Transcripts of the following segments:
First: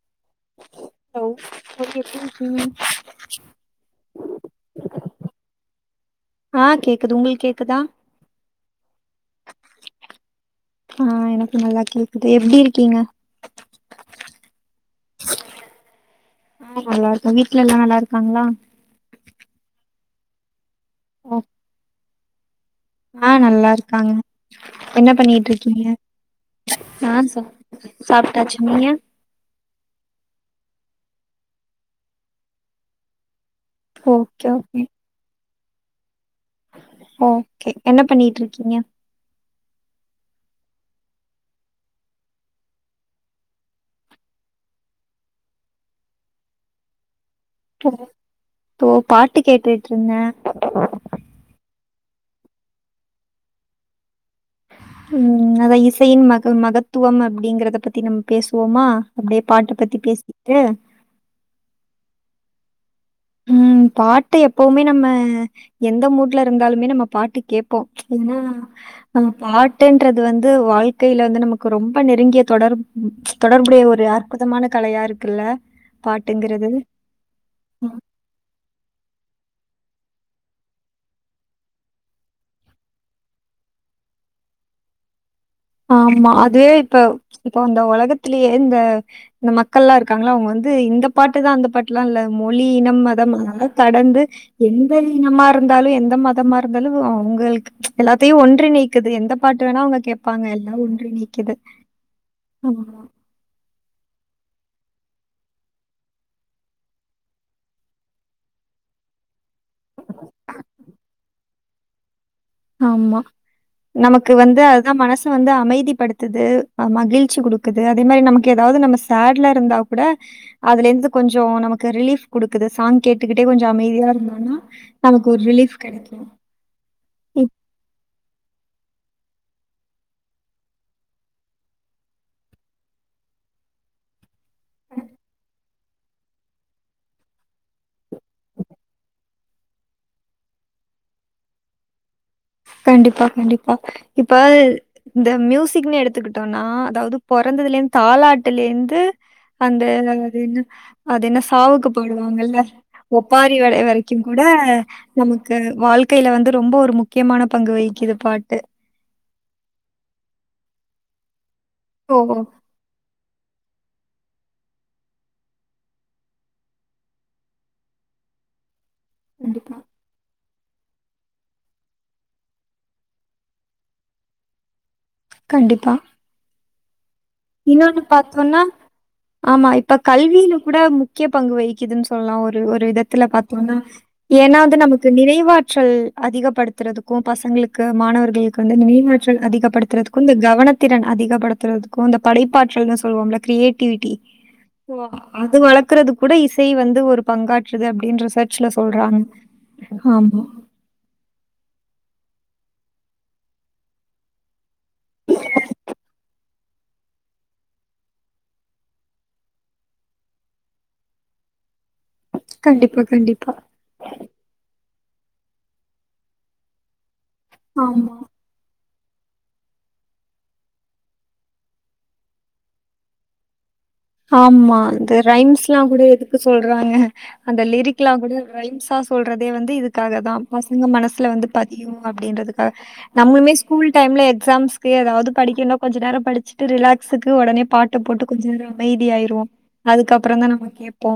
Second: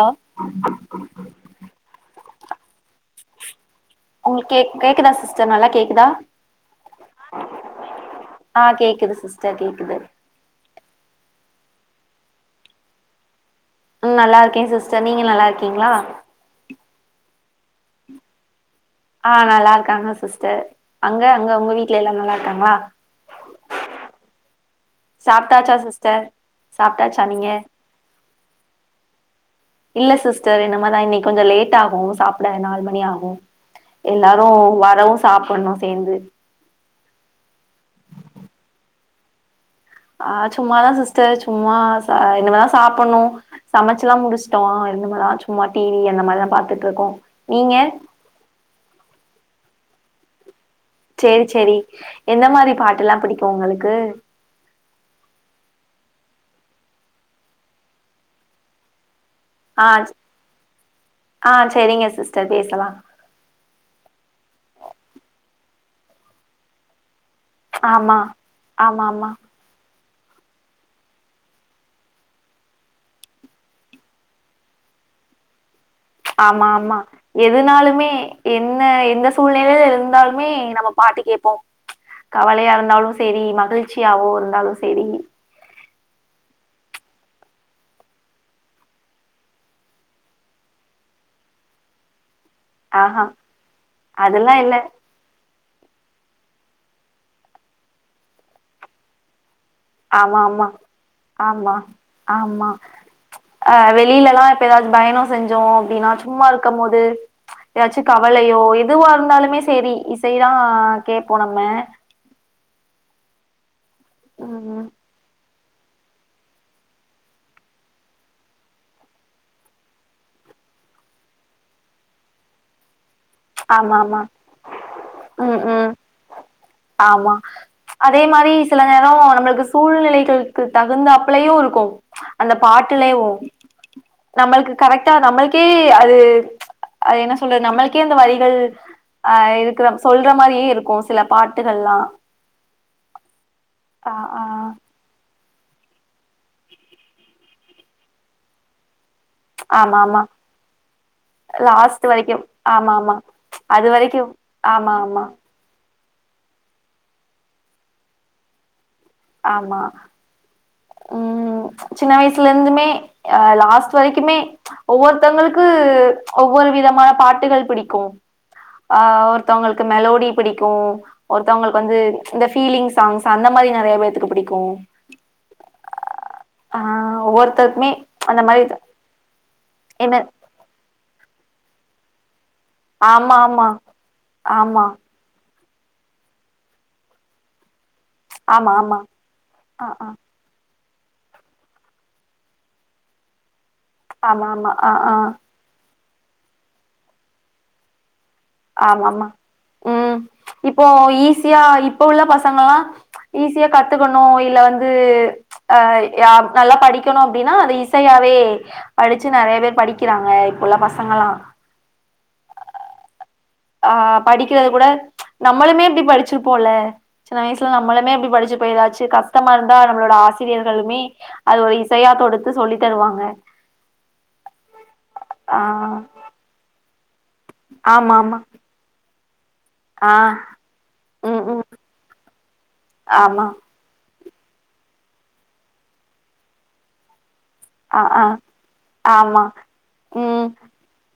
Hello hello தோழி எப்டி இருக்கீங்க உங்களுக்கு கேக் கேக்குதா ஸ் சிஸ்டர் நல்லா கேக்குதா ஆஹ் கேக்குது உங்களுக்கு கேக்குதா ஆ கேக்குது சிஸ்டர் கேக்குது ஆஹ் எனக் நல்லா கேக்குது எப்டி இருக்கீங்க ம் நல்லா இருக்கே சிஸ்டர் நீங்க நல்லா இருக்கீங்களா நல்லா இருக்கோ வீட்ல எல்லா நல்லா இருக்காங்களா ஆ நல்லா இருக்காங்க சிஸ்டர் அங்க அங்க உங்க வீட்ல எல்லா நல்லாரு க்காங்ளா ஆஹ் நல்லா இருக்காங்க என்ன பண்ணிட்டு சாப்ட்டாச்சா இருக்கீங்க சிஸ்டர் சாப்ட்டாச்சா ஆ சொ நீங்க சாப் ட்டாச்சு நீங்க இல்ல சிஸ்டர் இனுமதா இன்னைக்கி கொஞ்சோ லேட் ஆகு சாப்ட நாலு மணி ஆகு ஓகே எல்லாரு ஓகே வரவும் சாப் ஒண்ணா சேந்து ஓகே என்ன பண்ணிட்டு இருக்கீங்க ஆ சும்மாதா சிஸ்டர் சும்மா சா இனுமதா சாப்புட்ணு சமைச்சில்லா முடிச்ட்டோ இனுமதா சும்மா டிவி அந்த மாதிரிதா பாத்தட்டு இருக்கோ நீங்க இதோ பாட்டு கேட்டுட் ட்டுருந்த சரி சரி எந்த மாதிரி பாட்டு எல்லாம் பிடிக்கும் உங்களுக்கு உம் அதான் இசையின் மக மகத்துவம் அப்படிங்கறத பத்தி நம்ம பேசுவோமா அப்படியே பாட்டை ஆ பத்தி பேசிக்கிட்டு சர் பேசலாமா உம் பாட்டு எப்பவுமே நம்ம எந்த மூட்ல இருந்தாலுமே நம்ம பாட்டு கேட்போம் ச்சு ஆமா ஏன்னா ஆமா நம்ம ஆமா பாட் டைம் இசைங்குறது வந்து வாழ்க்கையில வந்து நமக்கு ரொம்ப நெருங்கிய தொடர்பு தொடர்புடைய ஒரு அற்புதமான கலையா இருக்குல்ல ஆமா பாட்டுங்கிறது. ஆமா எதுனாலுமே என்ன எந்த சூழ்நிலையில இருந்தாலுமே நம்ம பாட்டு கேட்போம் கவலையா இருந்தாலும் சரி மகிழ்ச்சியாவோ இருந்தாலும் சரி ஆமா அது இப்ப இப்ப அந்த உலகத்திலயே இந்த இந்த மக்கள் எல்லாம் இருக்காங்களா அவங்க வந்து இந்த பாட்டுதான் அந்த பாட்டுலாம் இல்ல மொழி இனம் ஆஹா மதம் அதல்லாம் கடந்து அதெல்லா இல்ல எந்த இனமா இருந்து இருந்தாலும் எந்த மதமா இருந்தாலும் உங்களுக்கு எல்லாத்தையும் ஒன்றி நீக்குது எந்த பாட்டுனா ஆமா ஆமா ஆமா ஆமா அஹ் வெளியில எல்லா இப்ப ஏதாச்சும் பயணம் செஞ்சோம் அப்படின்னா சும்மா இருக்கும் போது ஏதாச்சும் கவலையோ எதுவா இருந்தாலுமே சரி இசைதான் கேட்போம் நம்ம ஆமா நமக்கு வந்து ம் அதுதான் மனசு வந் அமைதிப்படுத்துது மகிழ்ச்சி கொடுக்குது அதே மாதிரி நமக்கு ஏதாவது நம்ம சேட்ல இருந்தா கூட அதுல இருந்து கொஞ்சம் நமக்கு ரிலீஃப் கொடுக்குது சாங் கேட டுக்கிட்டே கொஞ்சம் ஆமா அமைதியா ஆமா இருந்தோனா நமக்கு ஒரு ம் ரிலீஃப் ம் கிடைக்கும் ஆமா அதே மாரி சில நேரம் நம்மளுக்கு சூழ்நிலைகளுக்கு தகுந்துப்லயும் இருக்கும் அந்த பாட்டுலையும் நம்மளுக்கு கரெக்டா நம்மளுக் அது அது என்ன சொல்றது நம்மளுக்கே அந்த வரி அஹ் இருக்கிற சொல்ற மாதிரியே இருக்கும் சில பாட்டுகள்லாம் கண்டிப்பா கண்டிப்பா ஆ இப்ப ஆ இந்த மியூசிக்னு எடுத்துக்கிட்டோனா அதாவது பொறந்ததுலேருந் தாலாட்டுலேருந்து. அந்த ஆமா ஆமா அது என்ன அது என்ன சாவுக்கு லாஸ்ட் வரைக்கு போடுவாங்கல்ல ஆமா ஆமா ஒப்பாரி வடை அது வரைக்கு வரைக்கும் கூட ஆமா ஆமா நமக்கு வாழ்க் கில வந்து ரொம்ப ஒரு முக் முக்கியமான பங்கு வகிக்குது பாட்டு ஆமா ஹும் சின்ன ஓ! வயசுல இருந்துமே ஹ லாஸ்ட் வரைக்குமே ஒவ்வொருத்தவங்களுக்கு ஒவ்வொரு விதமான பாட்டுகள் பிடிக்கும். ஆ கண்டிப்பா. ஒருத்தவங்களுக்கு மெலோடி பிடிக்கும் ஒருத்தவங்களுக்கு வந்து இந்த, ஃபீலிங் சாங்ஸ் அந்த மாதிரி நெறைய பேத்க்கு புடிக்கும் கண்டிப்பா ஆ ஒவ்வொருத்தருக்குமே இன்னொன்னு அந்த பாத்தோன்னா மாரி ஆமா இப்ப என்ன கல்வில கூட முக்கியப் பங்கு வகிக்குதுன்னு சொல்லா ஒரு ஒரு ஒரு விதத்துல ஆமா ஆமா பாத்தோன்னா ஏன்னா அது ஆமா நமக்கு நிறைவாட் ட்ரல் அதிகப்படுத்துறதுக்கும் பசங்களுக் க்கு மாணவர்களுக்கு ஆமா வந்து ஆமா நினைவாற்றல் அதிகப்படுத்துறதுக்கு இந்த கவனத் திறன் அதிகப்படுத்துறதுக்கும் இந்தப் படைப்பாற்றல்ன்னு சொல்லுவம்ல கிரியேட் ட்டிவிட்டி ஆமா ஆமா ஆ ஆ அது வளக்கரதுக் கூட இசை வந்து ஒரு பங்காற்றுது அப்டின்றஸ் ஆமாமா உம் மச் இப்போ ஈஸியா இப்ப உள்ள பசங் சங்கல்லா மச் ஈஸியா கத்துக்கணு இல்ல வந் து ப்ச் அ யாப். நல்லா படிக்கணு அப்டினா அத இசையாவே படிச்சு நெறைய பேர் படிக்கிறாங்க இப்பவுல்ல பசங்கலா. கண்டிபா கண்டிப்பா. ஆ படிக்கிறது கூட ப்ச் நம்மளுமே இப்டி படிச்சிருப்போல. சின்ன வயசில ஆமா. நம்மலுமே இப்டி படிச்சிருப்போ ஏதாச்சு சி கஷ்டமாருந்தா நம்மளோட ஆசிரியர்களுமே அது ஒரு இசையா தொடுத்து சொல்லித்தருவாங்க. ஆம்மா இந்த ரைம்ஸ்லா கூட எதுக்கு சொல்றாங்க. அந்த லிரிக்லா ஆமா கூட ஆமா ரைம்ஸா. சொல்றத் தே வந்து ஆ இதுக்காக தான் பசங்க மனசுல ம் வந்து ம் பதியு அப்டின்றதுக்காக ஆமா நம்மளுமே ஸ்கூல் டைம்ல எக் ஸாம்ஸ்க்கு ஏதாவது படிக்கணு கொஞ்ச நேரோ படிச்சிட்டு ரிலாக்ஸு க்கு ஒடனே பாட்டு ஆ ஆ போட்டு கொஞ்ச நேரோ ப்டி ஆயிருவோ ஆமா அதுக்கப்றோ தா ம் நம்ம கேப்போ.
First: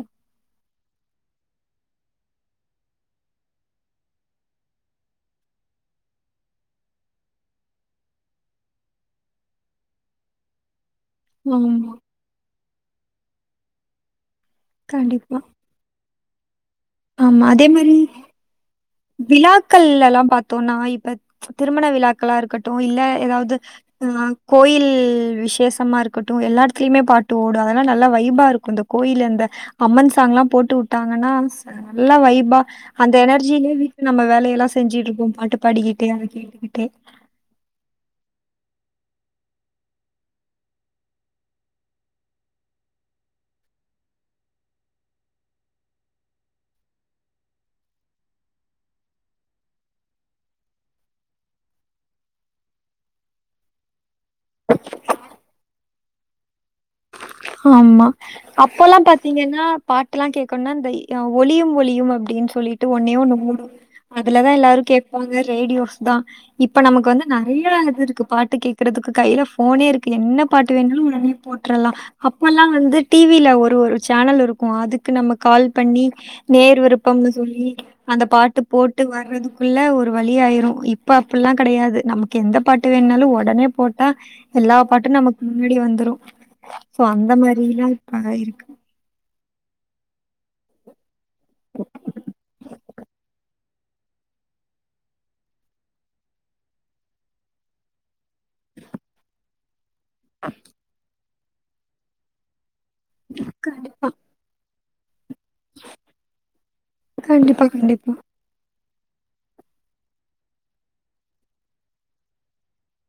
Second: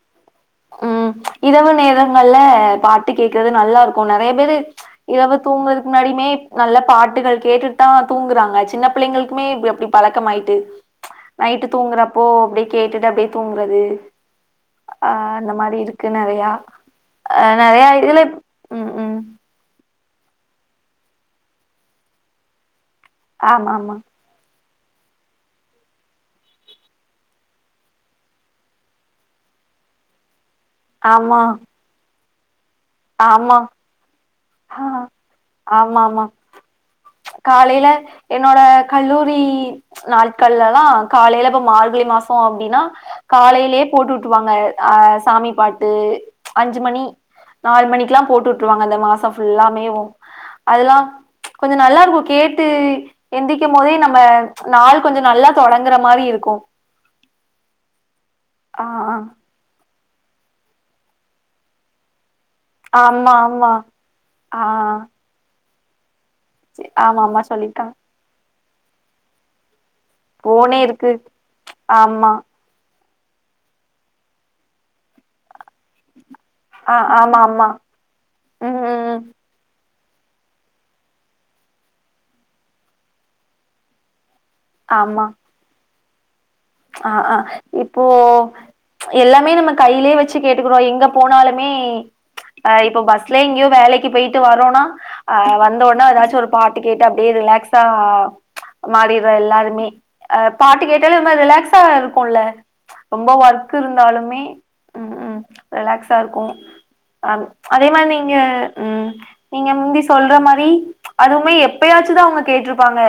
ம் ப்ச் இரவு நேரங்கள்ல பாட்டு கேக்குறது நல்லாருக்கும் நெறைய பேரு ப்ச் இரவு தூங்குறதுக்கு முன்னாடியுமே நல்ல பாட்டுகள் கேட்டுட்டு தா தூங்குறாங்க சின்ன பிள்ளைங்ளுக்குமே இப்டி அப்டி பழக்கமாய்ட்டு. ப்ச் நைட்டு ஆமா. தூங்றப்போ அப்டியே கேட்டுட்டு அப்டே தூங்றது. கண்டிப்பா. இது நெறையா. அ, நெறையா இதுலப் ம். ம் விழாக்கள் லெல்லா பாத்தோனா இப்ப ம்ச் திருமண விழாக்களா இருக்கட்டு. ஓ, இல்ல எதாவது ஆமா அ கோயில் விசேஷமா இருக்கட்டும் எல்லா எடத்துலிமே பாட்டு ஓடும் அதல்லா நல்லா வைஃபாருக்கும் இந்த கோயிலு இந்த அம்மன் சாங்லாம். போட்டு வுட்டாங்கனா ஆமா ஸ்ஸ நல்ல வைஃப். அந்த ஆமா ஆமா எனர்ஜீயிலே வீ நம்ம வேலயெல்லா ஆ செஞ்சுட்ருப்போம் பாட்டு ஆமா பாடிகிட்டே அத ஆமா கேட்டுக்கிட்டே காலையில என்னோட கல்லூரி ப்ச் நாட்கள்லலா காலைல இப்ப மார்கழி மாசோ அப்டின்னா காலைலியே போட்டுட்ருவாங்க அஹ் சாமி பாட்டு ப்ச் அஞ்சு மணி நாலு மணிக்லா போட்டுட்ருவாங்க அந்த மாசம். ஃபுல்லாமேவும் அதுலா ப்ச் கொஞ்சோ நல்லாருகும் கேட்டு எந்திக்கும் போதே நம். ம்ம ப்ச் நாள் கொஞ்சோ நல்லா தொடங் ங்கற மாறி இருக்கும். ஆம்மா. அப்போல்லா பாத்தீங்கனா. பாட்டுலா கேக்குன்னா இந்த இய் ஒலியும் ஒலியும் அப்டின்னு. சொல்லிட்டு ஒன்னே ஆமா ஒன்னு ஆமா ஓடும் அதுலதான் ஆ எல்லாரு கேட்பாங்க ரேடியோ. தா இப்ப செ நமக்கு ஆமா வந்து ஆமா நெறையா சொல்லிருக்காங்க இது இருக்கு பாட்டு கேக் கிறதுக்கு கையில போனே இருக் என்ன பாட்டு போனே வேணுனாலு இருக்கு உடனே போட்டுரலா ஆமா அப்போல்லா வந்து டிவியில ஒரு ஒரு சேனல் இருக்கும் அதுக்கு நம்ம கால் பண்ணி நேயர் ஆ விருப்பம்னு ஆமா ஆமா சொல்லி அந்த பாட்டு ம் போட்டு ம் ம் வர்றதுக்குள்ள ஒரு ஒரு வழி ஆயிரு இப்ப அப்டில்லா கிடையாது நமக்கு எந்த பாட்டு வேணுனாலு உடனே போட்டா எல்லா பாட்டு நமக்கு முன்னாடி வந்துரு சோ ச்சு ஆஹ் அந்த அஹ் மாரிலா இப்போ இப்ப இருக்கு ச்சு எல்லாமே நம்ம கையிலேயே வச்சு கேட்டுக்கிறோ எங்க போனாலுமே ச்சு ஆ இப்ப பஸ்லே எங்கயோ வேலைக்கு போயிட்டு வரோனா அஹ் வந்தவுடனே ஏதாச்சு ஒரு பாட்டு கேட்டு அப்படியே ரிலாக்ஸா ச்சு மாறிடுற எல்லாருமே அஹ் பாட்டு கேட்டாலு ம்ம ரிலாகக்ஸ் சா இருக்குல ச்சு ரொம்ப ஒர்க் இருந்தாலுமே ம் ம் ரிலாக்ஸா இருக்கு அஹ ச்சு கண்டிப்பா அதே மாறி கண்டிப்பா நீங்க உம் நீங்க முந்தி சொல்ற மாறி ச்சு அதுவுமே எப்பயாச்சுதா அவங்க கேட்ருப்பாங்க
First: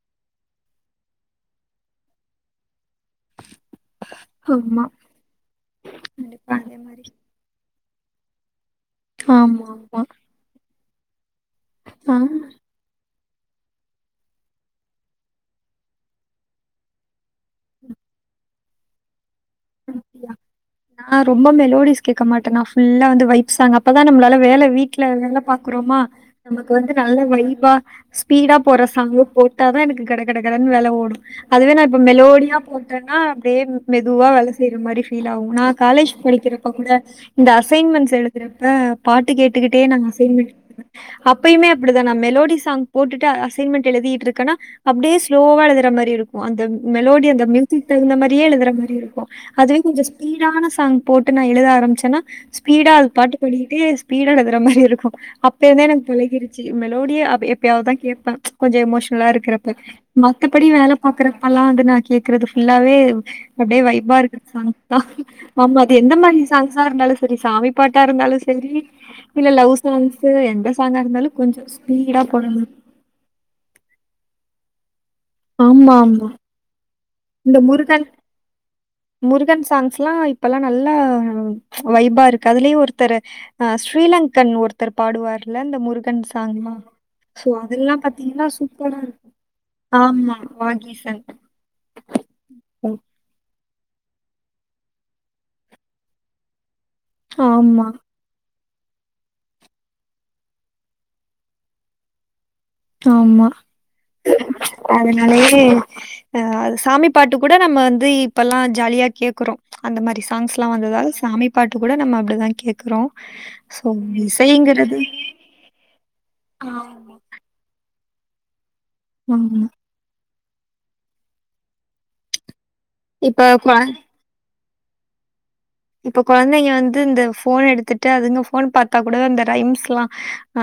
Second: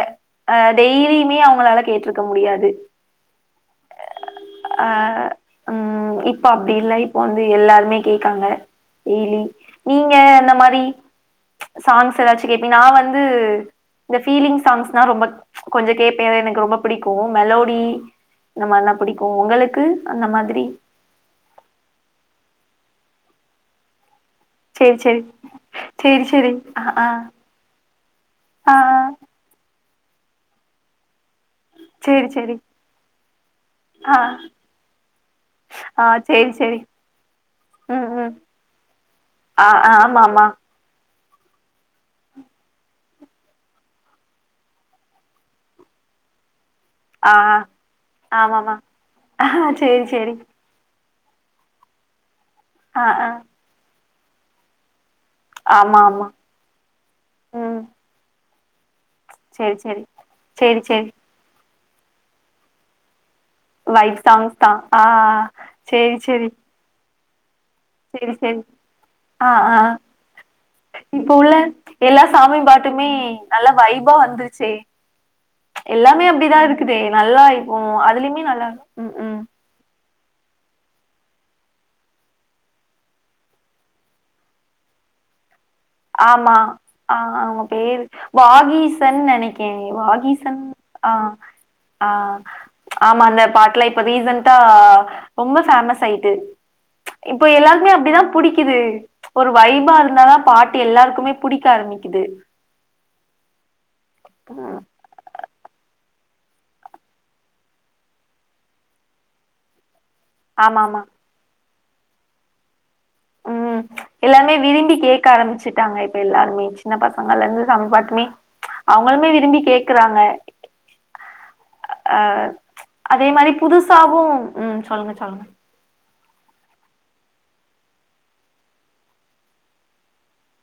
அஹ் டெய்லியுமே அவங்களால கேட்ருக்க முடியாது ஆமா ஆ ஆஹ் உம் இப்போ கண்டிப்பா அப்டி அதே இல்ல மாரி இப்போ வந்து எல்லாருமே கேக்காங்க டெய்லி ஆமா ஆமா நீங்க அந்த மாரி ஆ சாங்ஸ் எதாச்சு கேப்பீ நா வந் து இந்த ஃபீலிங் சாங்ஸ்னா ரொம்ப ச்ச கொஞ்ச கேப்பே ஏன்னா எனக்கு ரொம்ப பிடிக்கோ மெலோடி இந்த மாரிலா புடிக்கோ உங்களுக்கு அந்த மாதிரி நா ரொம்ப மெலோடிஸ் கேட்க மாட்டே நா ஃபுல்லா வந்த வைப்ஸ் சாங் அப்பதா நம்ளால வேல சேரி வீட்ல சேரி வேல பாக்குறோமா சேரி சேரி நமக்கு ஆ வந்து ஆ நல்ல வைப்பா ஸ்பீடா ஆ போற சாங்கு போட்டாதா எனக்கு கட கட கடனு வேல ஓடோ அதுவே நா இப்ப சேரி சேரி மெலோடியா போட்டன்னா அப்டே ஆ மெதுவா வேல செய்ற மாரி ஃபீல் ஆவோ நா ஆ காலேஜ் சேரி படிக்கிறப்ப சேரி கூட இந்த ம் அசைன்மெண்ட்ஸ் ம் எழுதறப்ப பாட்டு ஆ கேட்டுக்கிட்டே ஆ நாங்க ஆமாமா அசைன்மெண்ட் அப்பயுமே அப்டிதா நா மெலோடி சாங் போட்டுட்டு அ அசைன்மெண்ட் எழுதீட்டிர்க்கனா அப்டே ஸ்லோவா எழுதற மாரி இருக்கோ அந்த மெலோடி ஆ அந்த மியூசிக் தகுந்த மாரியே எழுதற ஆமாமா மாரி இருக்கோ ஆ அதுவே கொஞ்ச சேரி சேரி ஸ்பீடான அ போட்டு நா எழுத ஆரம்பிச்சன்னா பீடா ஆ ஆ அதுபாட்டுக்கு ஓடிகிட்டே பீடா எழுதற மாரி இருக்கோ அப்ப இர்ந்தே ஆமா எனக்கு ஆமா பழகிருச்சு மெலோடியே அப் ம் எப்யாவதுதா கேப்பே ச்ச கொஞ்ச எமோஸ் ல்லா இருக்கறப்ப சேரி சேரி மத்தபடி சேரி வேல சேரி பாக்கறப்பெல்லா அந்த நா கேக்கறது ஃபுல்லாவேவ் அப்டே வைப்பா வைப் இருக்கற சாங்ஸ் தான் சாங்க்கா ஆ ஆமா அது எந்த மாரி சாங்ஸ்சா இருந்தாலு செ செரி சாமி பாட்டா செரிங்க இருந்தாலும் செரிங் சரி, இல்ல ஆ லவ் ஆ ஆ சாங்ஸு எந்த சாங்கா இப்ப இருந்தாலும் உள்ள கொஞ்சம் ஸ்பீடா எல்லா சாமி போடணும். பாட்டுமே நல்ல வைப்பா வந்துருச்சே ச்ச ஆமா, எல்லாமே ஆமா. அப்டிதா இருக்குதே நல்லா இந்த இப்போ முருகன் அதிலிமே நல்லா உம் உம் இப்பல்லா நல்லா ச்ச வைப்பா இருக்கு அதுலயு ஒருத்தரு ஆ ஸ்ரீலங்கன் ஒருத்தர் பாடுவார் ஆமா ஆ அவுங்க அதெல்லாம் பேரு பார்த்தீங்கன்னா சூப்பரா இருக்கும். வாகீசன் நெனைக்கேவே ஆமா வாகிசன் ஆ வாகீசன் ஆ ச்ச ஆமா அந்த பாட் ல இப்ப ரீசன்டா ரொம்ப பேமஸ் ஆயிட்டு ச்ச இப்போ ஆமா எல்லார்க்குமே அப்டிதா புடி த்து ச்ச ஒரு வைப்பா இருந்தா தா பாட் தி எல்லாருக்குமே புடிக்க ஆரம்பிக்குது ஆமா ம். அதனாலயே அ அது சாமி பாட்டுக் கூட நம்ம வந்து இப்பல்லா ஜாலியா கேக்குறோ அந்த மாரி சாங்ஸ்லா ஆமாமா. வந்ததாக சாமி பாட்டு கூட நம்ம அப்டி தா கேக் கறோ ம். சோ எல்லாருமே விரும்பி இசைங்கிறது கேக்க ஆரம்பிச்சுட்டாங்க இப்ப எல்லாருமே சின்ன ஆமா பசங்கல்லருந்து சாமி பாட்டு மே அவங்களுமே விரும்பி ஆமா கேக்கறாங்க அஹ் அதே இப்ப மாரி குழ- புதுசாவு ம் சொல்லுங்க சொல்லுங்க இப்ப கொழந்தைங்க வந்து இந்த ஃபோன் எடுத்துட்டு அதுங்க ஃபோன் பாத்தா கூட அந்த ரைம்ஸ்ல்லா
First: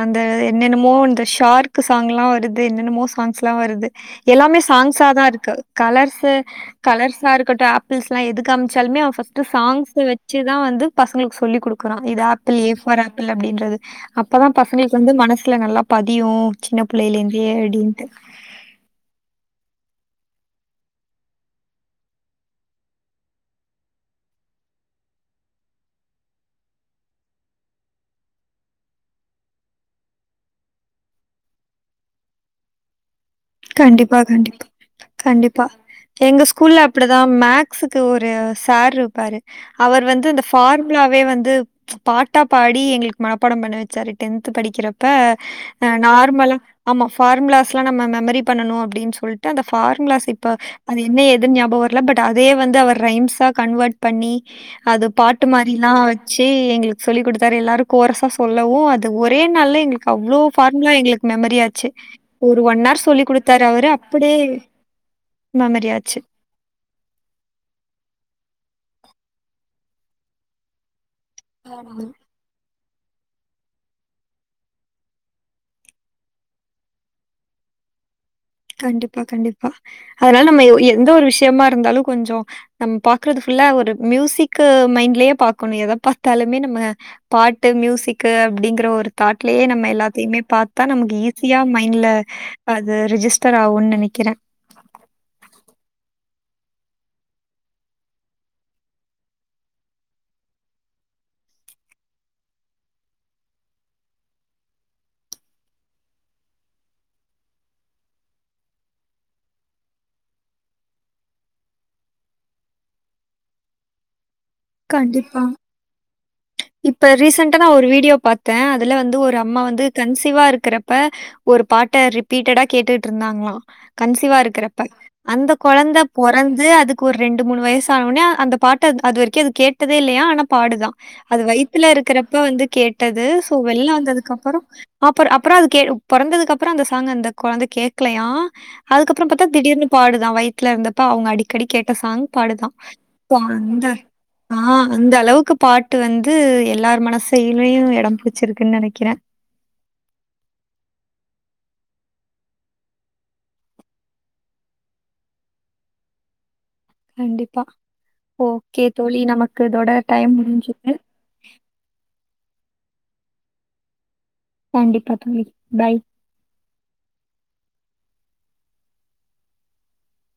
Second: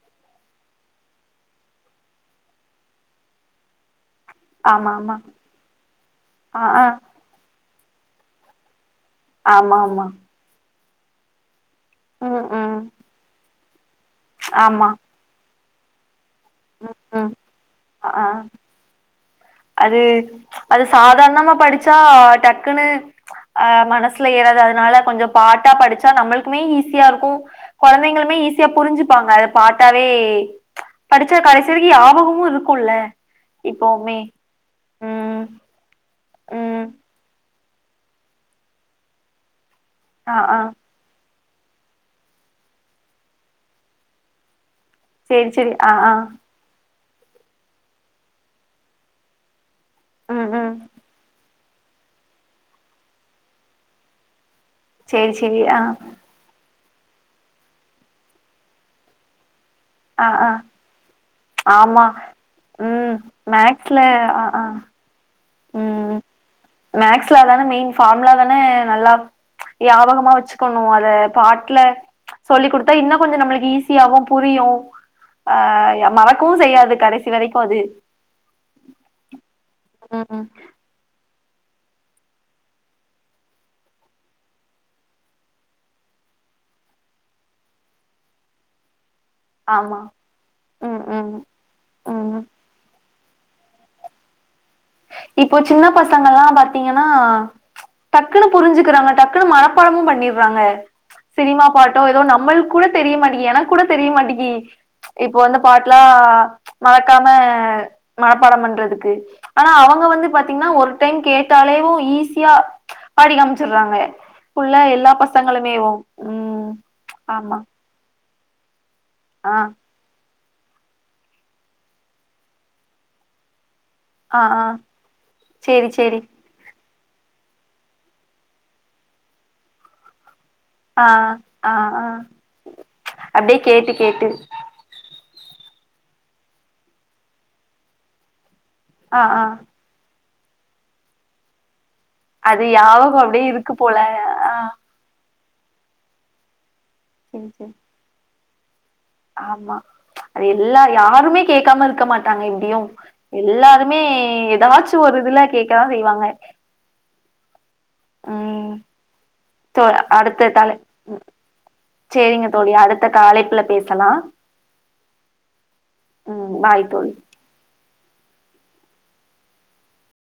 அந்த என்னென்னமோ இந்த ஷார்க்கு சாங்ல்லா வருது என்னென்னமோ சாங்ஸ்ல்லா வருது எல்லாமே சாங்ஸா ஆமாமா. தா இருக்கு கலர்ஸு ஆ ஆ கலர்ஸா இருக்கட்டு ஏ பிள்ஸ்ல்லா எது காம்ச்சால்மே ஆமா ஆமா இதா வந்து பசங்களுக்கு சொல்லி குடுக் குறோ இது ம் ஆப்பிள் ஏ ம் ஃபார் ஆப்பிள் அப்டின்றது அப்ப தா ஆமா பசங்களுக்கு வந்து மனஸ் சுல நல்லா பத் ப்டியு சின்ன புள்ளைலருந்தே அட்டின்ட்டு ஆஹ் அது அது சாதார்ணமா படிச்சா டக்குன்னு அஹ் மனஸ்ல ஏறாது அதுனால கொஞ்சோ பாட்டா படிச்சா நம்மள்க்குமே ஈஸியா இருக்கு கொழந்தைங்களுமே ஈஸியா புரிஞ்சுப்பாங்க அதப் பாட்டாவே படிச்சா கடைசி வரிக்கு யாபகமு இருக்குல்ல கண்டிப்பா இப்பவுமே கண்டிப்பா ம் கண்டிப்பா எங்க ஸ்கூல்ல ம் அப்பிடி தா மேக் ஸ்க்கு ஒரு சார்ருப்பாரு அவர் வந்து ஆ இந்த ஆ ஃபார்முலாவே வந்து பாட்டா பாடி எங்ளுக் மனப்பாடம் பண்ண வச்சாரு டென்த் படிக்கிறப் ப சேரி சேரி எ ஆ ஆ நார்மலா ஆமா பஃபார்முலாஸ்ல்லா நம்ம மெமரி பண்ணனு அப்டின் சொல்லிட்டு அந்த ஃபார்முலாஸ் இப்ப ம் ம் அது என்ன ஏ துன் ஞாபோ வர்ல பட் அதயே வந்து அவர் ரைம்ஸா கன்வர்ட் பண்ணி அது சேரி பாட்டு சேரி ஆ மாரில்லா வச்சு எங்களுக் சொல்லி் குடுத்தாரு எல்லாரு கோரஸ்ஸா சொல்லவு அது ஒரே நாள்ல எங்ளுக்கு ஆ அவ்ளோ ஆ ஃபார்முலா எங்ளுக் மெமரி ஆச்சு ஆமா ஒரு ஒன் ஆர் ம் சொல்லி குடுத் தரா அவரு மேக்ஸ்ல அப்டியே ஆ ஆ ம் ம் மேக்ஸ்ல தானே மெயின் ஃபார்முலா தான நல்லா நியாபகமா வச்சுக்கணும் அத பாட்ல ஆச்சு. சொல்லி் குடுத் இன்னும் கொஞ்சம் நம்மளுக்கு ஈஸியாவும் புரியும். ஆ மறக்கவும் செய்யாது கடைசி வரைக்கும் அது. கண்டிப்பா கண்டிப்பா. அதனால ம் நம்ம எந்த ஒரு விஷயத் தெம்மா இருந்தாலும் கொஞ்சம் நம்ம பாக்கறது ஃபுல்லா ஒரு மியூசிக்கு மைண்ட்லயே பாக்கணும். எத பாத்தாலுமே நம்ம பாட்டு மியூசிக்கு அப்படிங்கற ஒரு தாட்லயே நம்ம ஆமா எல்லாத்தையுமே பாத்தா ம் நமக்கு ம் ஈஸியா மைண்ட்ல ம் அது ரிஜிஸ் த்தரா ஆவுன்னு நெனைக்கிறேன் இப்போ சின்ன பசங்கள்ல்லாம் பாத்தீங்கன்னா டக்குன்னு புரிஞ்சுக்கறாங்க டக்குன்னு மனப்பாடமும் பன்னிறாங்க. சினிமா பாட்டோ ஏதோ நம்மளுக்கு கூட தெரிய மாட்டேங்கி. எனக்கு கூட தெரிய மாட்டேங்கி. இப்போ வந்த பாட்லாம் மறக்காம மனப்பாடம் பண்றதுக்கு ஆனா அவங்க இப்ப வந்து பாத்தீங்கன்னா ஒரு டைம் கேட்டாலேயும் ஈஸியா பாடி காமிச்சிறாங்க. கண்டிப்பா இப்ப ஆமா ரீசண்டா நா ஒரு வீடியோ பாத் தேன். அது உள்ள வந்து ஒரு ஆ அம்மா வந்து கன்சிவா இருக் கிறப்ப ஒரு பாட்ட ரிப்பீட்டடா கேட்டுட்டு இருந்தாங்களாம் கன்சீவா ஆ ஆ இருக்கிறப்ப அந்த சேரி கொழந்த சேரி பொறந்து அதுக் ஒரு ரெண்டு மூணு வயசானோனே அந்த பாட்ட அது வரைக்கும் அது கேட்டதே இல்லையாம். ஆனா பாடுதான். ஆ அது ஆ வயித்துல ஆ இருக்கறப்ப வந்து கேட்டது சோ அப்டியே வெள்ள கேட்டு கேட்டு வந்ததுக்கு அப்புறம் அப்புறம் அப்புறம் அது பா கே பொறந்ததுக்கப்றோ அந்த சாங்க அந்த கொழந்த கேட்கலையா ஆ அதுக்கப்புறோ பாத்த ஆ திடீர்னு பாடு நா வய்த்ல இருந்தப்ப அவுங்க அடிக்கடி கேட் அது யாவகம் அப்டியே இருக்கு போல ஆ அந்த அளவுக்கு பாட்டு வந்து வந்து எல்லாத் சேரி சேரி மனசிலையும் இடம் புடிச் வச்சிருக்குனு நென ஆமா ச்சு அது எல்லா யாருமே கேட்காம இரு இருக்க மாட்டாங்க எப்டியும் எல்லாருமே எதாச்சும் ஒரு இதுல கேக்கதான் செய்வாங்க கண்டிப்பா ம் ஓகே தோழி நமக்கு தோ இதோட டைம் அடுத்த தலை முடிஞ்சுது ம் சேரிங்க தோழி அடுத்த அழைப்புல பேசலா கண்டிப்பா தோழி பாய் [unintelligible]